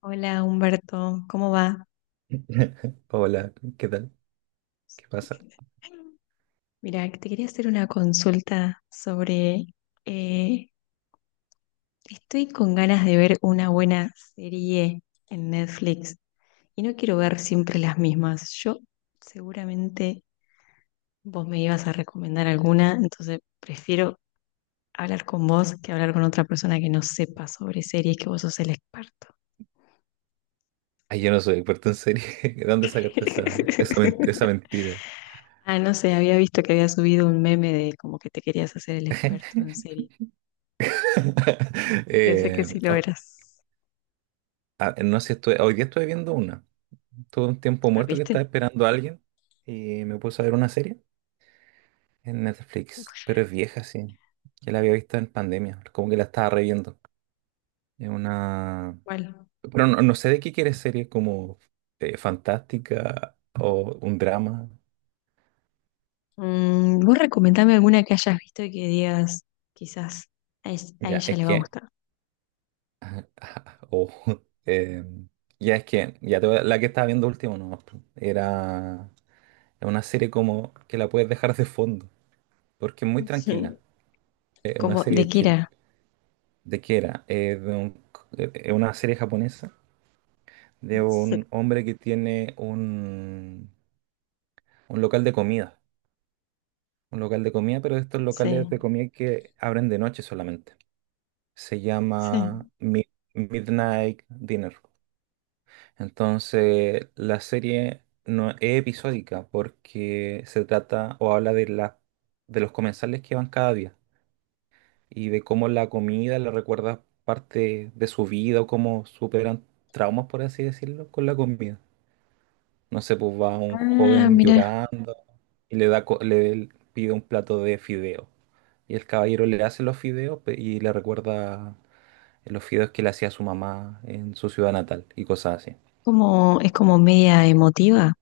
Hola Humberto, ¿cómo va? Hola, ¿qué tal? ¿Qué pasa? Mira, te quería hacer una consulta sobre. eh, Estoy con ganas de ver una buena serie en Netflix y no quiero ver siempre las mismas. Yo seguramente vos me ibas a recomendar alguna, entonces prefiero hablar con vos que hablar con otra persona que no sepa sobre series, que vos sos el experto. Ay, yo no soy experto en serie. ¿De dónde sacaste esa, esa, men- esa mentira? Ah, no sé, había visto que había subido un meme de como que te querías hacer el experto en series. Y pensé que sí lo Oh, eras. ah, no sé si hoy día estuve viendo una. Tuve un tiempo Ah, muerto que estaba ¿viste? esperando a alguien y me puse a ver una serie en Netflix, pero es vieja, sí. Ya la había visto en pandemia, como que la estaba reviendo. Es una... Bueno, Pero no, no sé de qué quieres serie, como fantástica o un drama. Vos recomendame alguna que hayas visto y que digas, quizás a Ya, ella es le va a que. gustar. Ajá, o eh, ya es que, la que estaba viendo último no, era es una serie como que la puedes dejar de fondo, porque es muy tranquila, Ujú. es una Como, ¿de serie qué chill. era? ¿De qué era? Es una serie japonesa de Sí, un hombre que tiene un local de comida, un local de comida, pero de estos locales sí, de comida que abren de noche solamente. Se llama sí. Midnight Dinner. Entonces, la serie no es episódica porque se trata o habla de de los comensales que van cada día y de cómo la comida le recuerda parte de su vida o cómo superan traumas, por así decirlo, con la comida. No sé, pues va un Ah, joven mira, llorando y le da, le pide un plato de fideo. Y el caballero le hace los fideos y le recuerda los fideos que le hacía su mamá en su ciudad natal y cosas así. Es como media emotiva.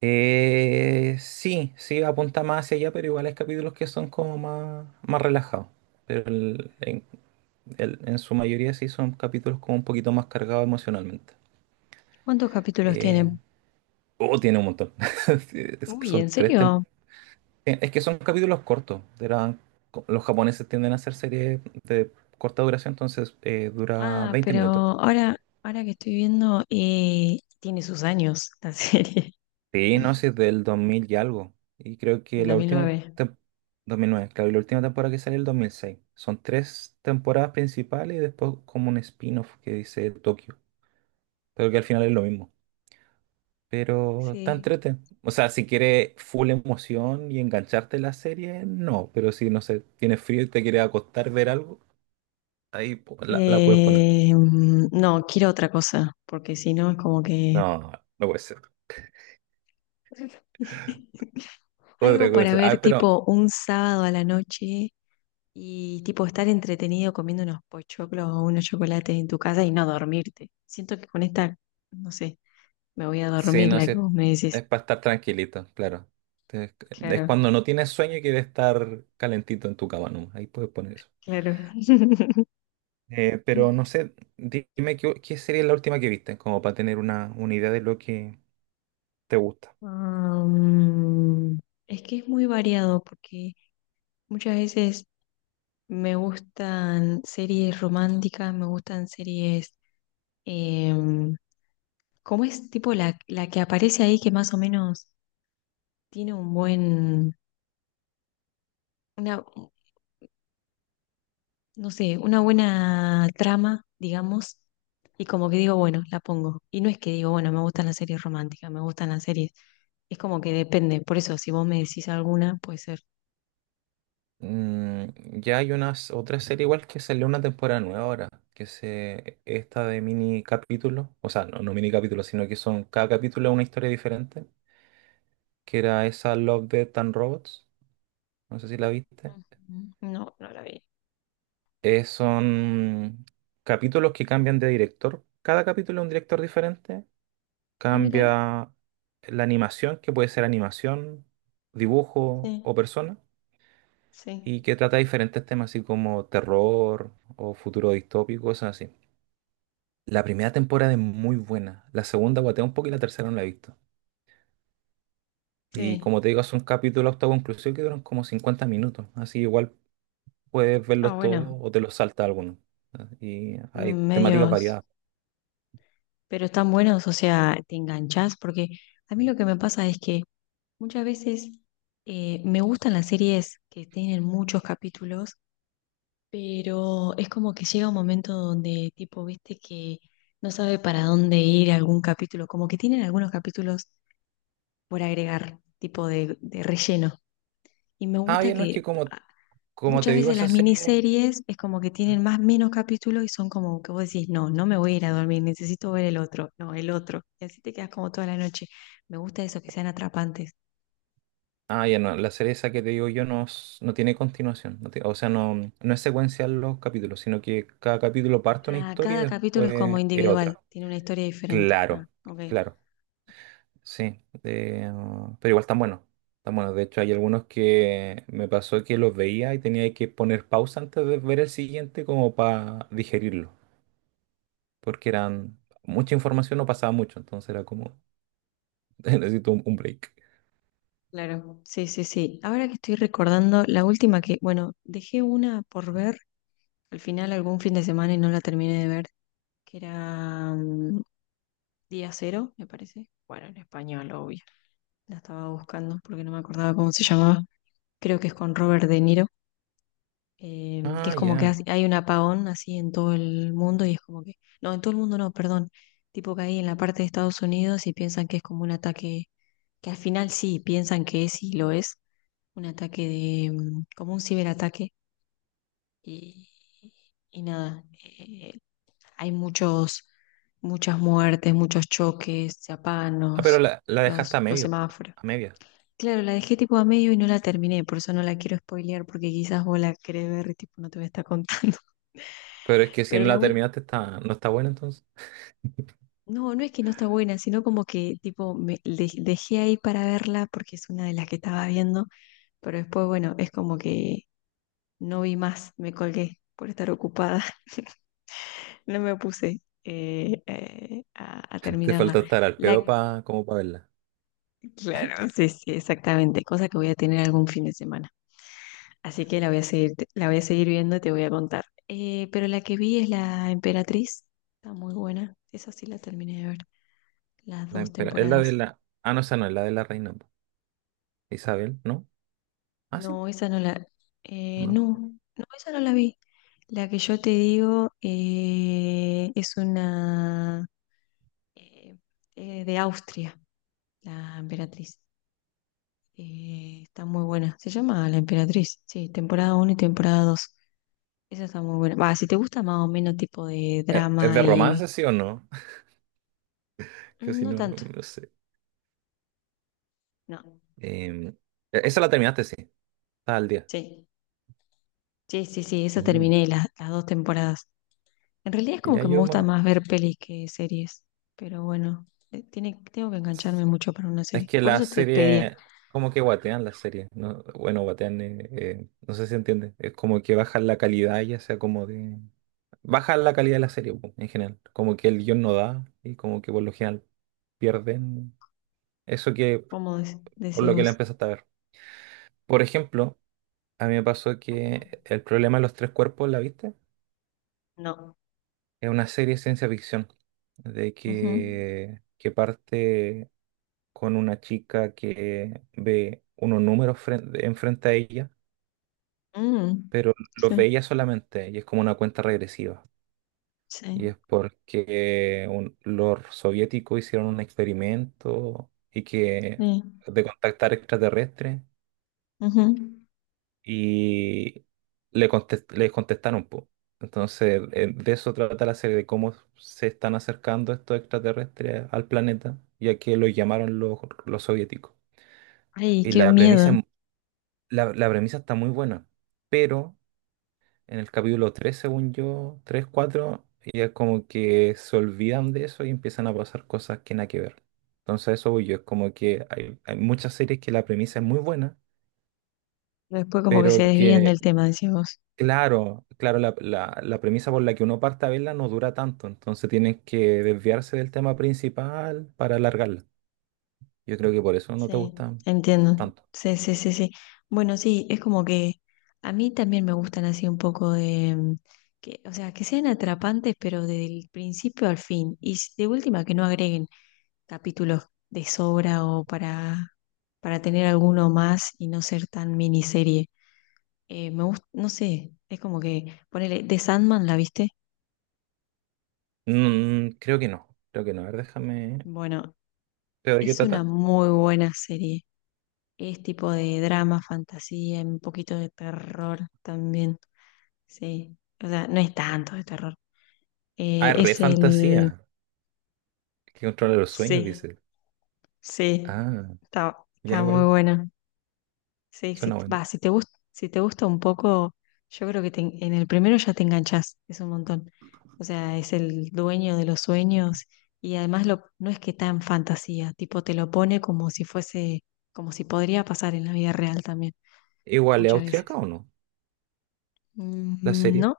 Sí, sí, apunta más hacia allá, pero igual hay capítulos que son como más relajados. Pero el- en, en su mayoría sí son capítulos como un poquito más cargados emocionalmente. ¿Cuántos capítulos Eh, tiene? oh, tiene un montón. Sí, Uy, ¿en serio? Es que son capítulos cortos. Los japoneses tienden a hacer series de corta duración, entonces dura Ah, 20 pero minutos. ahora, ahora que estoy viendo, tiene sus años la serie. Sí, no, sí, es del 2000 y algo. Y creo En que dos mil nueve 2009, claro, y la última temporada que salió el 2006. Son tres temporadas principales y después como un spin-off que dice Tokio. Pero que al final es lo mismo. Pero está Sí. entrete. O sea, si quieres full emoción y engancharte en la serie, no. Pero si, no sé, tienes frío y te quieres acostar, ver algo, ahí la puedes poner. Eh, no, quiero otra cosa, porque si no es como que. No, no puede ser. Otra Algo para cosa. ver Ah, pero tipo un sábado a la noche y tipo estar entretenido comiendo unos pochoclos o unos chocolates en tu casa y no dormirte. Siento que con esta, no sé, me voy a sí, dormir, no, la sí, que es, vos me es decís. para estar tranquilito, claro. Es, es Claro, cuando no tienes sueño y quieres estar calentito en tu cama, ¿no? Ahí puedes poner eso. claro. Pero no sé, dime qué sería la última que viste, como para tener una idea de lo que te gusta. Um, es que es muy variado porque muchas veces me gustan series románticas, me gustan series em, como es tipo la que aparece ahí que más o menos tiene un buen, una, no sé, una buena trama, digamos, y como que digo, bueno, la pongo. Y no es que digo, bueno, me gustan las series románticas, me gustan las series. Es como que depende. Por eso, si vos me decís alguna, puede ser. Mm, ya hay unas otra serie igual que salió una temporada nueva ahora, que se esta de mini capítulos, o sea, no, no mini capítulos, sino que son cada capítulo es una historia diferente, que era esa Love, Death and Robots, no sé si la viste. Ujú. No, no la vi. Son capítulos que cambian de director. Cada capítulo es un director diferente. Ah, mira, Cambia la animación, que puede ser animación, dibujo o sí, persona, sí, y que trata diferentes temas, así como terror o futuro distópico, cosas así. La primera temporada es muy buena. La segunda guatea un poco y la tercera no la he visto. Y sí. como te digo, son capítulos autoconclusivos que duran como 50 minutos. Así igual puedes Ah, verlos todos bueno, o te los salta alguno. ¿No? Y hay temáticas medios. variadas. Pero están buenos, o sea, te enganchás, porque a mí lo que me pasa es que muchas veces me gustan las series que tienen muchos capítulos, pero es como que llega un momento donde tipo, viste que no sabe para dónde ir algún capítulo, como que tienen algunos capítulos por agregar, tipo de relleno. Y me Ah, gusta bien, no es que. que como Como te Muchas digo, veces esa las serie... miniseries es como que tienen más menos capítulos y son como que vos decís, no, no me voy a ir a dormir, necesito ver el otro, no, el otro. Y así te quedas como toda la noche. Me gusta eso, que sean atrapantes. Ah, ya no, la serie esa que te digo yo no, no tiene continuación. O sea, no, no es secuencial los capítulos, sino que cada capítulo parte una Ah, historia y cada capítulo es como después es individual, otra. tiene una historia diferente. Ah, Claro, ok, claro, sí. Pero igual están buenos. Están buenos. De hecho, hay algunos que me pasó que los veía y tenía que poner pausa antes de ver el siguiente como para digerirlo. Porque eran mucha información, no pasaba mucho, entonces era como, necesito un break. claro. Sí, sí, sí. Ahora que estoy recordando, la última que, bueno, dejé una por ver al final algún fin de semana y no la terminé de ver, que era Día Cero, me parece. Bueno, en español, obvio. La estaba buscando porque no me acordaba cómo se llamaba. Creo que es con Robert De Niro, que Ah, es como que ya. Hay un apagón así en todo el mundo y es como que, no, en todo el mundo no, perdón, tipo que hay en la parte de Estados Unidos y piensan que es como un ataque, que al final sí, piensan que es y lo es, un ataque de, como un ciberataque y, y nada, hay muchos, muchas muertes, muchos choques, se apagan Ah, pero los, la dejaste a los medio, semáforos. a media. Claro, la dejé tipo a medio y no la terminé, por eso no la quiero spoilear, porque quizás vos la querés ver y tipo no te voy a estar contando. Pero es que si Pero no la la web, terminaste está, no está buena entonces. no, no es que no está buena, sino como que tipo me dejé ahí para verla porque es una de las que estaba viendo, pero después, bueno, es como que no vi más, me colgué por estar ocupada, no me puse a Te terminarla. falta estar al La, pedo como para verla. claro, sí, sí, exactamente, cosa que voy a tener algún fin de semana. Así que la voy a seguir viendo y te voy a contar. Pero la que vi es la Emperatriz. Está muy buena. Esa sí la terminé de ver. Las dos Es la de temporadas. la... Ah, no, esa no, es la de la reina. Po. Isabel, ¿no? Ah, sí, No, esa no la. No. No, no, esa no la vi. La que yo te digo es una eh, de Austria, la Emperatriz. Está muy buena. Se llama La Emperatriz. Sí, temporada uno y temporada 2. Esa está muy buena. Va, si te gusta más o menos tipo de Es drama de y. romance, sí o no? Que si No no, no, tanto. no sé. No. Em, Esa la terminaste, sí. Está al día. Sí, sí, sí, sí, eso Mm, terminé las dos temporadas. En realidad es como Ya que me yo gusta más. más ver pelis que series, pero bueno, tiene, tengo que engancharme mucho para una Es serie. que Por la eso te pedía, serie, como que guatean la serie, ¿no? Bueno, guatean, no sé si entiende. Es como que bajan la calidad, ya sea como de... Bajan la calidad de la serie, po, en general. Como que el guión no da y como que por lo general pierden eso que ¿cómo por decís lo que la vos? empezaste a ver. Por ejemplo, a mí me pasó que El problema de los tres cuerpos, ¿la viste? No. Es una serie de ciencia ficción, de Ujú. que parte con una chica que ve unos números enfrente a ella Mm, pero los sí, veía solamente y es como una cuenta regresiva. Y sí, es porque los soviéticos hicieron un experimento y que sí. de contactar extraterrestres Ujú. y les contestaron, po. Entonces, de eso trata la serie, de cómo se están acercando estos extraterrestres al planeta, ya que lo llamaron los soviéticos. Ay, Y qué la premisa, miedo. La premisa está muy buena, pero en el capítulo 3, según yo, 3 4, ya como que se olvidan de eso y empiezan a pasar cosas que nada que ver. Entonces a eso voy yo, es como que hay muchas series que la premisa es muy buena, Después como que se pero desvían que, del tema, decís vos. claro, claro, la premisa por la que uno parte a verla no dura tanto, entonces tienes que desviarse del tema principal para alargarla. Yo creo que por eso no te Sí, gusta entiendo. tanto. Sí, sí, sí, sí. Bueno, sí, es como que a mí también me gustan así un poco de, que, o sea, que sean atrapantes, pero del principio al fin. Y de última, que no agreguen capítulos de sobra o para, tener alguno más y no ser tan miniserie. Me gusta, no sé, es como que, ponele, The Sandman, ¿la viste? Creo que no, creo que no. A ver, déjame... Bueno, ¿Pero de qué es una trata? muy buena serie. Es tipo de drama, fantasía, un poquito de terror también. Sí. O sea, no es tanto de terror. Ah, es re Es fantasía. el. Que controla los sueños, Sí, dice. sí. Ah. Está, Ya está muy igual, bueno. Sí, si, suena buena. va, si te gusta un poco, yo creo que te en el primero ya te enganchas es un montón. O sea, es el dueño de los sueños y además lo, no es que tan fantasía, tipo te lo pone como si fuese, como si podría pasar en la vida real también, Igual, ¿es muchas veces. austriaca o no? La Mm, serie, ¿no?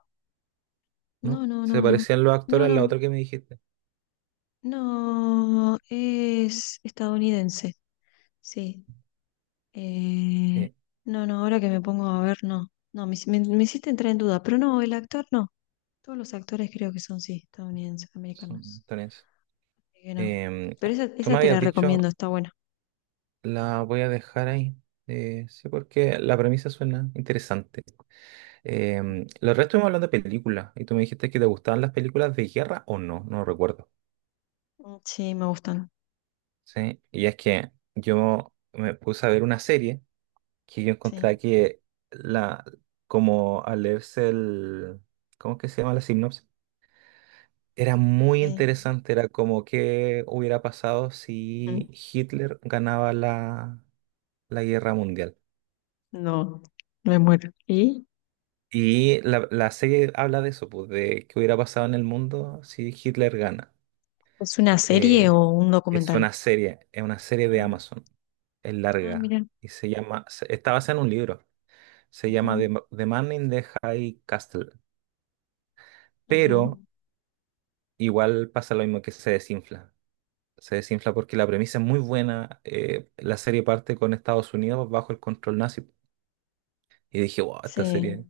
No, ¿no? no, Se no, no. parecían los No, actores a la no, otra que me dijiste. no. Es estadounidense. Sí. Eh, Eh, no, no, ahora que me pongo a ver, no. No, me hiciste entrar en duda. Pero no, el actor no. Todos los actores creo que son, sí, estadounidenses, Son americanos. italianos. Así que no. Em, Pero esa, Tú esa me te habías la recomiendo, dicho, está buena. la voy a dejar ahí. Sí, porque la premisa suena interesante. Los restos estuvimos hablando de películas y tú me dijiste que te gustaban las películas de guerra o no, no recuerdo. Ujú. Sí, me gustan. Sí, y es que yo me puse a ver una serie que yo encontré Sí. que la, como al leerse el, ¿cómo es que se llama la sinopsis? Era muy Sí. interesante, era como qué hubiera pasado Mm. si Hitler ganaba la guerra mundial. No, me muero. ¿Y? Y la serie habla de eso, pues, de qué hubiera pasado en el mundo si Hitler gana. ¿Es una serie Eh, o un es documental? una serie, es una serie de Ah, Amazon, es ah, larga, mira. y está basada en un libro, se llama Ujú, The Man in the High Castle, ujú. pero igual pasa lo mismo que se desinfla. Se desinfla porque la premisa es muy buena. La serie parte con Estados Unidos bajo el control nazi. Y dije, wow, esta Sí. serie,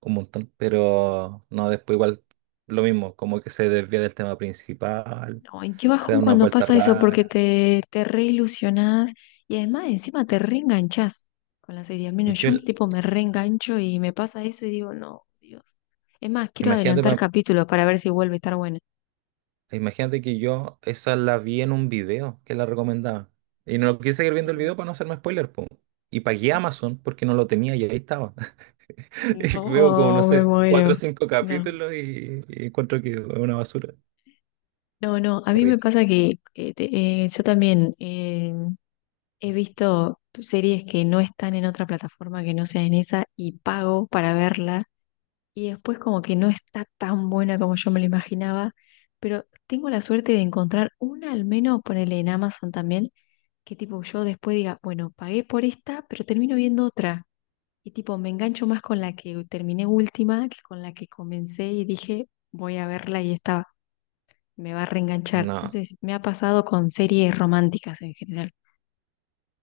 un montón. Pero no, después igual lo mismo, como que se desvía del tema principal, Ay, qué se da bajón una cuando vuelta pasa eso, porque rara. te reilusionás y además encima te reenganchás con la serie. Al menos Yo, yo tipo me reengancho y me pasa eso y digo, no, Dios. Es más, quiero Imagínate, adelantar pa- capítulos para ver si vuelve a estar buena. imagínate que yo esa la vi en un video que la recomendaba. Y no quise seguir viendo el Sí. video para no hacerme spoiler, po. Y pagué Amazon porque no lo tenía y ahí estaba. Veo como, no No, me sé, muero. cuatro o cinco No, capítulos y, encuentro que es una basura. no, no. A mí me Horrible. pasa que yo también he visto series que no están en otra plataforma que no sea en esa y pago para verlas y después como que no está tan buena como yo me lo imaginaba, pero tengo la suerte de encontrar una al menos, ponele en Amazon también, que tipo yo después diga, bueno, pagué por esta, pero termino viendo otra. Y tipo, me engancho más con la que terminé última que con la que comencé y dije, voy a verla y esta me va a reenganchar. No, Entonces, me ha pasado con series románticas en general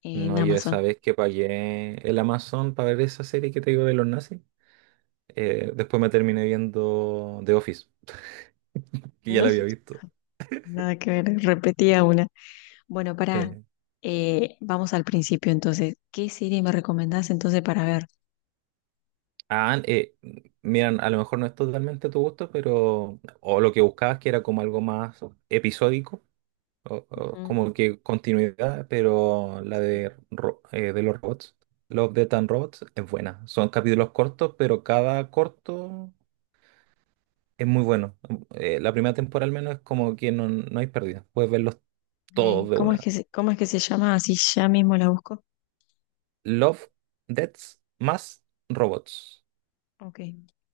en no, yo Amazon. esa vez que pagué el Amazon para ver esa serie que te digo de los nazis, después me terminé viendo The Office, que ya No la había sé. visto. Nada que ver, repetía una. Bueno, para, Sí. Vamos al principio entonces. ¿Qué serie me recomendás entonces para ver? Ah, miran, a lo mejor no es totalmente tu gusto, pero o lo que buscabas que era como algo más episódico, o Ujú. como que continuidad, pero de los robots, Love, Death and Robots, es buena. Son capítulos cortos, pero cada corto es muy bueno. La primera temporada al menos es como que no, no hay pérdida. Puedes verlos todos Ok, de ¿Cómo es una. que se, cómo es que se llama? Así ya mismo la busco. Love, Deaths más Robots. Ok,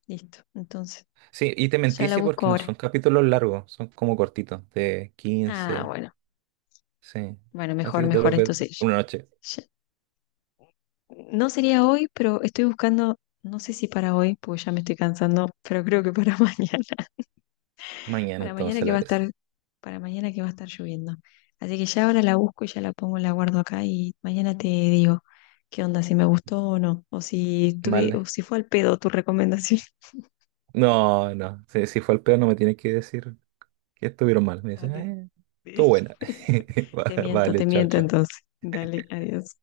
listo. Entonces, Sí, y te ya mentí, la sí, busco porque no ahora. son capítulos largos, son como cortitos, de Ah, 15 bueno, sí. bueno, Así mejor, que te mejor. los ves Entonces, una noche. ya- no sería hoy, pero estoy buscando, no sé si para hoy, porque ya me estoy cansando, pero creo que para mañana. Mañana Para mañana entonces que la va a ves. estar, para mañana que va a estar lloviendo. Así que ya ahora la busco y ya la pongo, la guardo acá y mañana te digo qué onda, si me gustó o no, o si tuve, o Vale. si fue al pedo tu recomendación. No, no. Si, si fue el peor, no me tienes que decir que estuvieron mal. Me dicen, Vale. Todo buena. Va- te Vale, chao, miento chao. entonces. Dale, adiós.